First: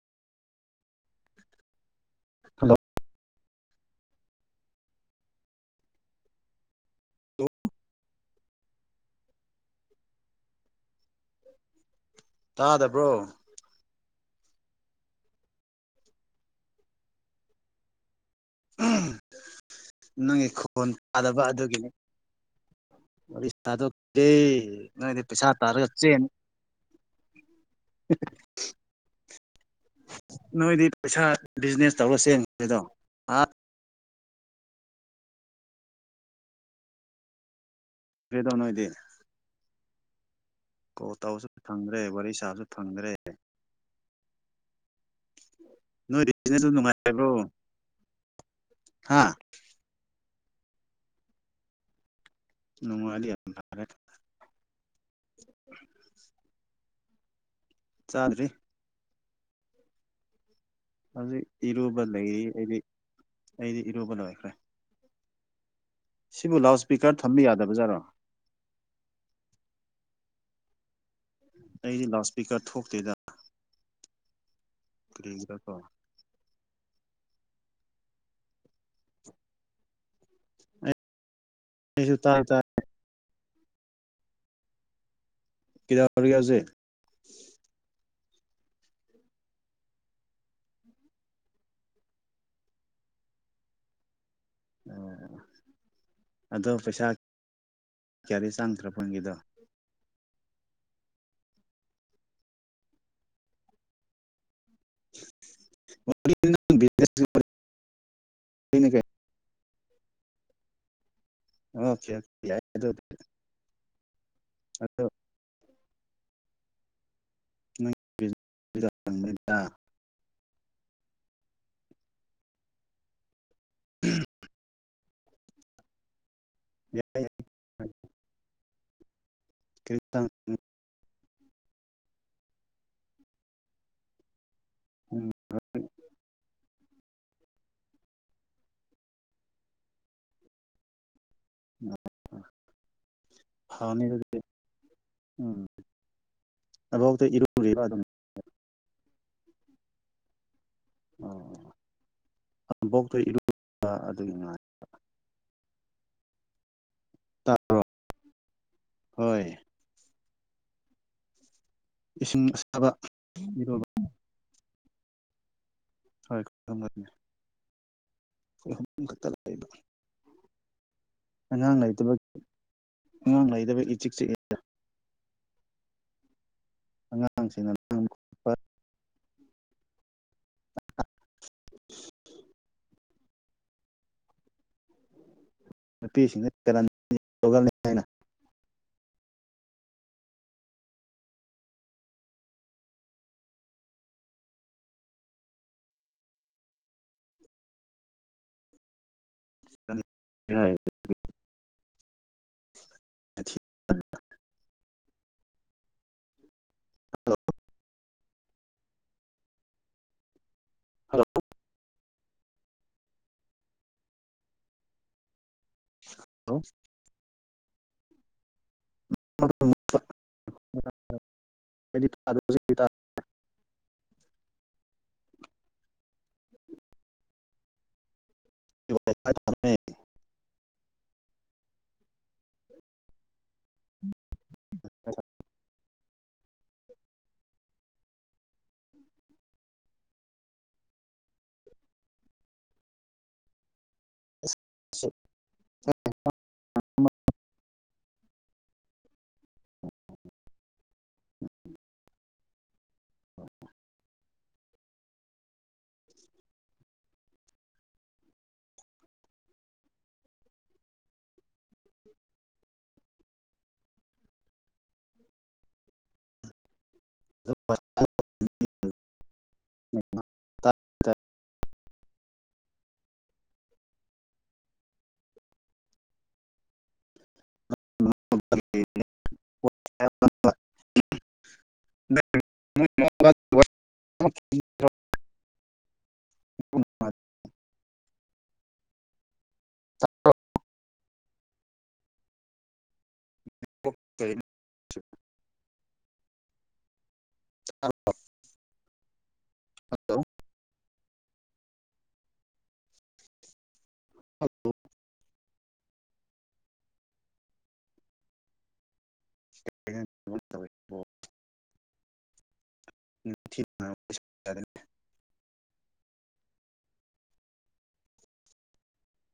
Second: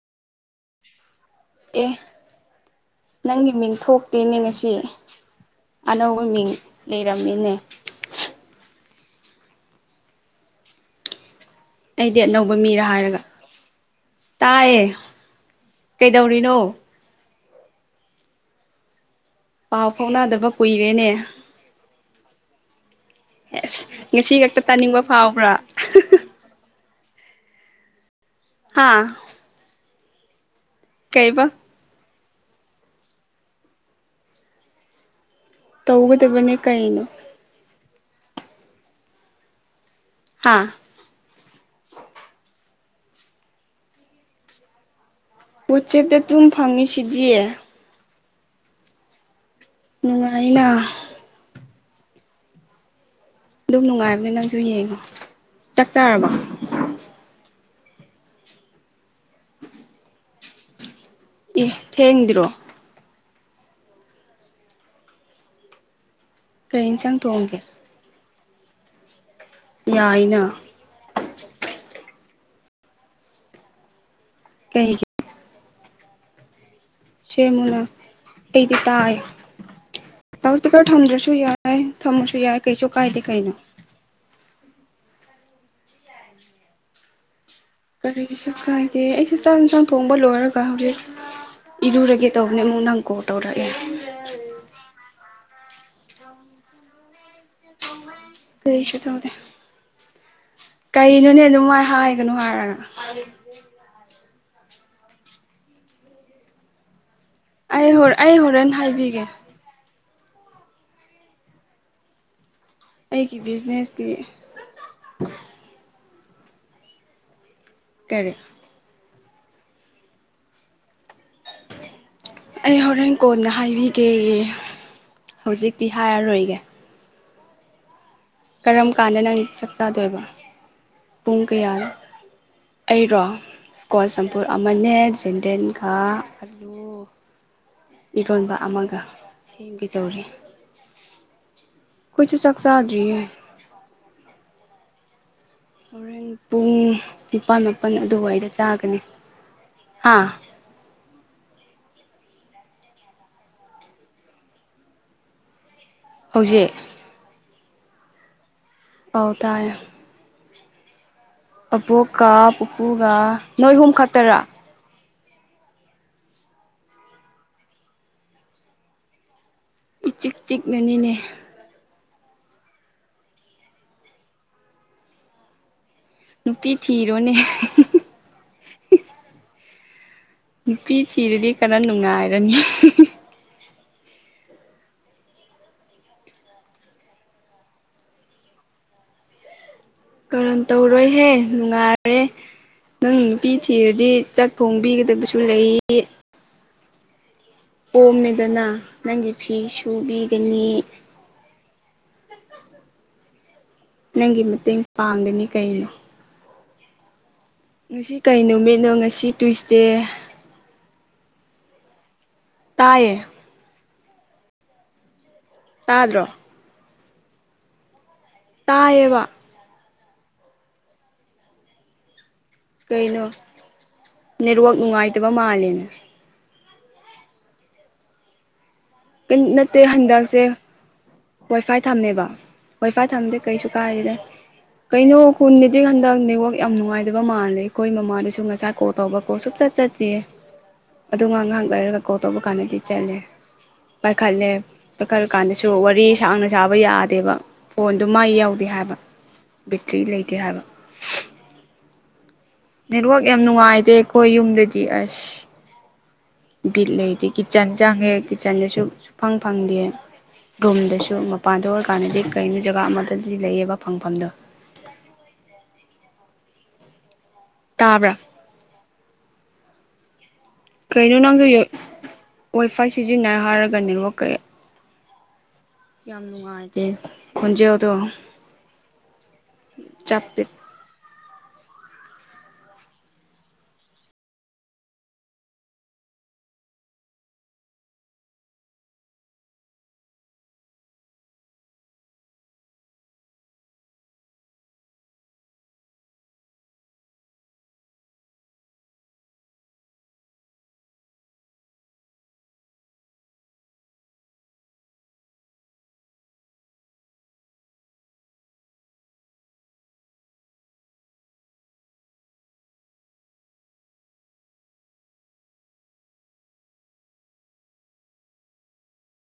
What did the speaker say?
ꯑꯦ hello ꯅꯪꯒꯤ ꯃꯤꯡ ꯊꯣꯛ ꯇꯦꯅꯦ ꯉꯁꯤ ꯑꯅꯧꯕ ꯃꯤꯡ ꯂꯩꯔꯝꯃꯤꯅꯦ ꯑꯩꯗꯤ ꯑꯅꯧꯕ ꯃꯤꯔ ꯍꯥꯏꯔꯒ ꯇꯥꯗꯕ꯭ꯔꯣ ꯇꯥꯏꯌꯦ ꯀꯩꯗꯧꯔꯤꯅꯣ ꯄꯥꯎ ꯐꯥꯎꯅꯗꯕ ꯅꯪꯒꯤ ꯈꯣꯟ ꯀꯨꯏꯔꯦꯅꯦ ꯇꯥꯗꯕ ꯑꯗꯨꯒꯤꯅꯦ ꯋꯥꯔꯤ ꯑꯦꯁ ꯁꯥꯗꯣꯛꯇꯦ ꯉꯁꯤ ꯈꯛꯇ ꯇꯥꯅꯤꯡꯕ ꯅꯣꯏꯗꯤ ꯄꯩꯁꯥ ꯐꯥꯎꯕ꯭ꯔꯥ ꯇꯥꯔꯒ ꯆꯦꯟꯅꯤ [unintelligible] ꯍꯥꯥ ꯅꯣꯏꯗꯤ ꯄꯩꯁꯥ ꯀꯩꯕ ꯕꯤꯖꯤꯅꯦꯁ ꯇꯧꯔ ꯆꯦꯈ꯭ꯔꯤꯗꯣ ꯑ ꯇꯧꯒꯗꯕꯅꯦ ꯀꯩꯅꯣ ꯀꯦꯗ꯭ꯔꯣ ꯅꯣꯏꯗꯤ ꯍꯥꯥ ꯀꯣꯜ ꯇꯧꯔꯁꯨ ꯐꯪꯗ꯭ꯔꯦ ꯋꯥꯔꯤ ꯁꯥꯕꯁꯨ ꯐꯪꯗ꯭ꯔꯦ ꯋꯥꯆꯦꯞꯇ ꯅꯣꯏꯗꯤ ꯑꯗꯨꯝ [unintelligible] ꯐꯪꯉꯤꯁꯤꯗꯤ ꯅꯨꯡꯉꯥꯏꯕ꯭ꯔꯣ ꯍꯥ ꯅꯨꯡꯉꯥꯏꯅ ꯅꯨꯡꯉꯥꯏꯔꯗꯤ ꯌꯥꯔꯦ ꯑꯗꯨꯝ ꯅꯨꯡꯉꯥꯏꯕꯅꯦ ꯅꯪꯁꯨ ꯌꯦꯡꯉꯣ ꯆꯥꯛ ꯆꯥꯔꯕꯣ ꯆꯥꯗ꯭ꯔꯤ ꯍꯧꯖꯤꯛ ꯑꯦ ꯏꯔꯨꯕ ꯂꯩꯔꯤ ꯊꯦꯡꯗ꯭ꯔꯣ ꯑꯩꯗꯤ ꯑꯩꯗꯤ ꯏꯔꯨꯕ ꯂꯣꯏꯈ꯭ꯔꯦ ꯁꯤꯕꯨ ꯂꯥꯎꯠ ꯀꯩ ꯁ꯭ꯄꯤꯀꯔ ꯏꯟꯁꯥꯡ ꯊꯝꯕ ꯊꯣꯡꯒꯦ ꯌꯥꯗꯕꯖꯥꯔꯣ ꯌꯥꯏꯅ ꯑꯩꯗꯤ ꯂꯥꯎꯠ ꯁ꯭ꯄꯤꯀꯔ ꯊꯣꯛꯇꯦꯗ ꯀꯩꯒꯤ ꯀ꯭ꯔꯤꯒꯤꯔ ꯀꯣ ꯁꯦꯝꯃꯨꯅ ꯑꯩꯗꯤ ꯇꯥꯏ ꯂꯥꯎꯠ ꯁ꯭ꯄꯤꯀꯔ ꯑꯩ ꯊꯝꯗ꯭ꯔꯁꯨ ꯌꯥꯏ ꯑꯩꯁꯨ ꯊꯝꯃꯁꯨ ꯇꯥꯏ ꯌꯥꯏ ꯇꯥꯏ ꯀꯩꯁꯨ ꯀꯥꯏꯗꯦ ꯀꯩꯅꯣ ꯀꯤꯗꯧꯔꯤꯒꯦ ꯍꯧꯖꯤꯛ ꯀꯔꯤꯒꯤꯁꯨ ꯀꯥꯏꯗꯦ ꯑꯩꯁꯨ ꯆꯥꯛ ꯍꯤꯟꯖꯥꯡ ꯊꯣꯡꯕ ꯂꯣꯏꯔꯒ ꯍꯧꯖꯤꯛ ꯏꯔꯨꯔꯒꯦ ꯇꯧꯕꯅꯦ ꯑꯃꯨꯛ ꯅꯪ ꯀꯣꯜ ꯇꯧꯔꯛꯑꯦ ꯑꯣ ꯑꯗꯣ ꯄꯩꯁꯥ ꯀꯌꯥꯗꯤ ꯀꯔꯤꯁꯨ ꯆꯪꯈ꯭ꯔꯕ ꯇꯧꯗꯦ ꯅꯪꯒꯤꯗꯣ ꯀꯩꯅꯣꯅꯦ ꯑꯗꯨꯃꯥꯏ ꯍꯥꯏꯒꯅꯨ ꯍꯥꯏꯔꯒ [unintelligible] ꯑꯩ ꯍꯧꯔ ꯑꯩ ꯍꯣꯔꯦꯟ ꯑꯩꯅ ꯀꯩ ꯍꯥꯏꯕꯤꯒꯦ ꯑꯣꯀꯦ ꯑꯗꯨꯗꯤ ꯌꯥꯏ ꯑꯗꯨꯗꯤ ꯑꯩꯒꯤ ꯕꯤꯖꯤꯅꯦꯁꯀꯤ ꯑꯗꯣ ꯅꯪ ꯀꯔꯤ [unintelligible] ꯑꯩ ꯍꯣꯔꯦꯟ ꯀꯣꯟꯅ ꯍꯥꯏꯕꯤꯒꯦ ꯍꯧꯖꯤꯛꯇꯤ ꯍꯥꯏꯔꯔꯣꯏꯒꯦ ꯌꯥꯏ ꯌꯥꯏ ꯀꯔꯝ ꯀꯥꯟꯗ ꯅꯪ ꯆꯥꯛ ꯆꯥꯗꯣꯏꯕ ꯄꯨꯡ ꯀꯌꯥ ꯑꯩꯔꯣ ꯀꯣꯟꯁꯝ ꯄꯨꯔ ꯑꯃꯅꯦ ꯖꯦꯟꯗꯦꯟꯒ ꯑꯂꯨ ꯏꯔꯣꯟꯕ ꯑꯃꯒ ꯁꯦꯝꯒꯦ ꯇꯧꯔꯤ [unintelligible] ꯈꯣꯏꯁꯨ ꯆꯥꯛ ꯆꯥꯗ꯭ꯔꯤꯌꯦ ꯍꯥꯅꯤ ꯑꯗꯨꯗꯤ ꯎꯝ ꯍꯣꯔꯦꯟ ꯄꯨꯡ ꯑꯕꯣꯛꯇ ꯅꯤꯄꯥꯜ ꯏꯔꯨꯔꯤꯕ ꯃꯥꯄꯟ ꯑꯗꯨꯝ ꯑꯗꯨꯋꯥꯏꯗ ꯆꯥꯒꯅꯤ ꯍꯥꯥ ꯑꯣ ꯑꯣ ꯑꯕꯣꯛꯇꯣ ꯏꯔꯨꯕ ꯑꯗꯨꯒꯤ ꯉꯥꯏ ꯍꯧꯖꯤꯛ ꯇꯥꯕ꯭ꯔꯣ ꯑꯧ ꯇꯥꯏꯌꯦ ꯑꯕꯣꯛꯀ ꯏꯁꯤꯡ ꯑꯁꯥꯕ ꯄꯨꯄꯨꯒ ꯏꯔꯨꯕ ꯅꯣꯏꯑꯍꯨꯝ ꯈꯛꯇꯔꯥ ꯍꯣꯏ ꯇꯨꯝꯃꯅꯤ ꯑꯈꯣꯏ ꯑꯍꯨꯝ ꯈꯛꯇ ꯂꯩꯕ ꯏꯆꯤꯛ ꯆꯤꯛꯅꯅꯤꯅꯦ ꯑꯉꯥꯡ ꯂꯩꯇꯕꯒꯤ ꯑꯉꯥꯡ ꯂꯩꯇꯕꯩ ꯏꯆꯤꯛ ꯆꯤꯛꯏ ꯅꯨꯄꯤ ꯊꯤꯔꯣꯅꯦ ꯑꯉꯥꯡꯁꯤꯡꯅ ꯂꯥꯡꯕ ꯈꯣꯠꯄ ꯅꯨꯄꯤ ꯊꯤꯔꯗꯤ ꯈꯔ ꯅꯨꯡꯉꯥꯏꯔꯅꯤ ꯅꯨꯄꯤ ꯁꯤꯡꯁꯤ ꯀꯔꯟ ꯌꯥꯝ ꯇꯧꯒꯟꯂꯦ ꯀꯔꯟ ꯇꯧꯔꯣꯏ ꯍꯦ ꯅꯨꯡꯉꯥꯏꯔꯦ ꯅꯪ ꯅꯨꯄꯤ ꯊꯤꯔꯗꯤ ꯆꯥꯛ ꯊꯣꯡꯕꯤꯒꯗꯕꯁꯨ ꯂꯩ ꯀꯣꯝꯃꯦꯗꯅ ꯅꯪꯒꯤ ꯐꯤ ꯁꯨꯕꯤꯒꯅꯤ ꯑꯊꯤ ꯇꯟ ꯅꯪꯒꯤ ꯃꯇꯦꯡ ꯄꯥꯡꯒꯅꯤ ꯀꯩꯅꯣ ꯍꯜꯂꯣ ꯉꯁꯤ ꯀꯩ ꯅꯨꯃꯤꯠꯅꯣ ꯉꯁꯤ ꯇꯨꯏꯁꯗꯦ ꯇꯥꯏꯌꯦ ꯇꯥꯗ꯭ꯔꯣ ꯇꯥꯏꯑꯕ [unintelligible] ꯀꯩꯅꯣ ꯅꯦꯠꯋꯥꯛ ꯅꯨꯡꯉꯥꯏꯇꯕ ꯃꯥꯜꯂꯦꯅꯦ ꯋꯥꯏꯐꯥꯏ ꯄꯤꯟ ꯊꯥꯅꯩ ꯅꯠꯇꯦ ꯍꯟꯗꯛꯁꯦ ꯋꯥꯏ ꯐꯥꯏ ꯊꯝꯃꯦꯕ ꯋꯥꯏ ꯐꯥꯏ ꯊꯝꯗꯤ ꯀꯩꯁꯨ ꯀꯥꯏꯗꯦ ꯀꯩꯅꯣ ꯈꯨꯟ ꯍꯟꯗꯛ ꯅꯦꯠꯋꯥꯛ ꯌꯥꯝ ꯅꯨꯡꯉꯥꯏꯇꯕ ꯃꯥꯜꯂꯦ ꯑꯩꯈꯣꯏ ꯃꯃꯥꯗꯁꯨ ꯉꯁꯥꯏ ꯀꯣꯜ ꯇꯧꯕꯀꯣ ꯁꯨꯞꯆꯠ ꯆꯠꯇꯤꯌꯦ ꯑꯗꯣ ꯉꯥꯍꯥꯛ ꯉꯥꯍꯥꯛ ꯂꯩꯔꯒ ꯀꯣꯜ ꯇꯧꯕ ꯀꯥꯟꯗꯗꯤ ꯆꯠꯂꯦ ꯄꯥꯏꯈꯠꯂꯦ ꯄꯥꯏꯈꯠꯂ ꯀꯥꯟꯗꯁꯨ ꯋꯥꯔꯤ ꯁꯥꯡꯅ ꯁꯥꯕ ꯌꯥꯗꯦꯕ ꯐꯣꯟꯗꯣ ꯃꯩ ꯌꯥꯎꯗꯦ ꯍꯥꯏꯕ ꯕꯦꯇ꯭ꯔꯤ ꯂꯩꯇꯦ ꯍꯥꯏꯕ ꯅꯦꯠꯋꯥꯛ ꯌꯥꯝ ꯅꯨꯡꯉꯥꯏꯇꯦ ꯑꯩꯈꯣꯏ ꯌꯨꯝꯗꯒꯤ ꯑꯁ ꯕꯤꯠ ꯂꯩꯇꯦ ꯀꯤꯠꯆꯟ ꯆꯪꯉꯦ ꯀꯤꯠꯆꯟꯗꯁꯨ ꯁꯨꯐꯪ ꯐꯪꯗꯦ꯫ ꯔꯨꯝꯗꯁꯨ ꯃꯄꯥꯟꯗ ꯑꯣꯏꯔꯀꯥꯟꯗꯗꯤ ꯀꯩꯅꯣ ꯖꯒꯥ ꯑꯃꯗꯗꯤ ꯂꯩꯌꯦꯕ ꯐꯪꯐꯝꯗꯣ꯫ [unintelligible] ꯇꯥꯕ꯭ꯔꯥ [unintelligible] ꯀꯩꯅꯣ ꯅꯪꯁꯨ ꯌꯦ ꯋꯥꯏ ꯐꯥꯏ ꯁꯤꯖꯤꯟꯅꯩ ꯍꯥꯏꯔꯒ ꯅꯦꯠ ꯋꯥꯛ ꯀꯩ ꯌꯥꯝ ꯅꯨꯡꯉꯥꯏꯇꯦ ꯈꯣꯟꯖꯦꯜꯗꯣ ꯆꯞꯄꯦ [unintelligible] [unintelligible] [unintelligible] [unintelligible] ꯇꯥ꯭ꯔꯕꫭ ꯍꯜꯂꯣ [unintelligible]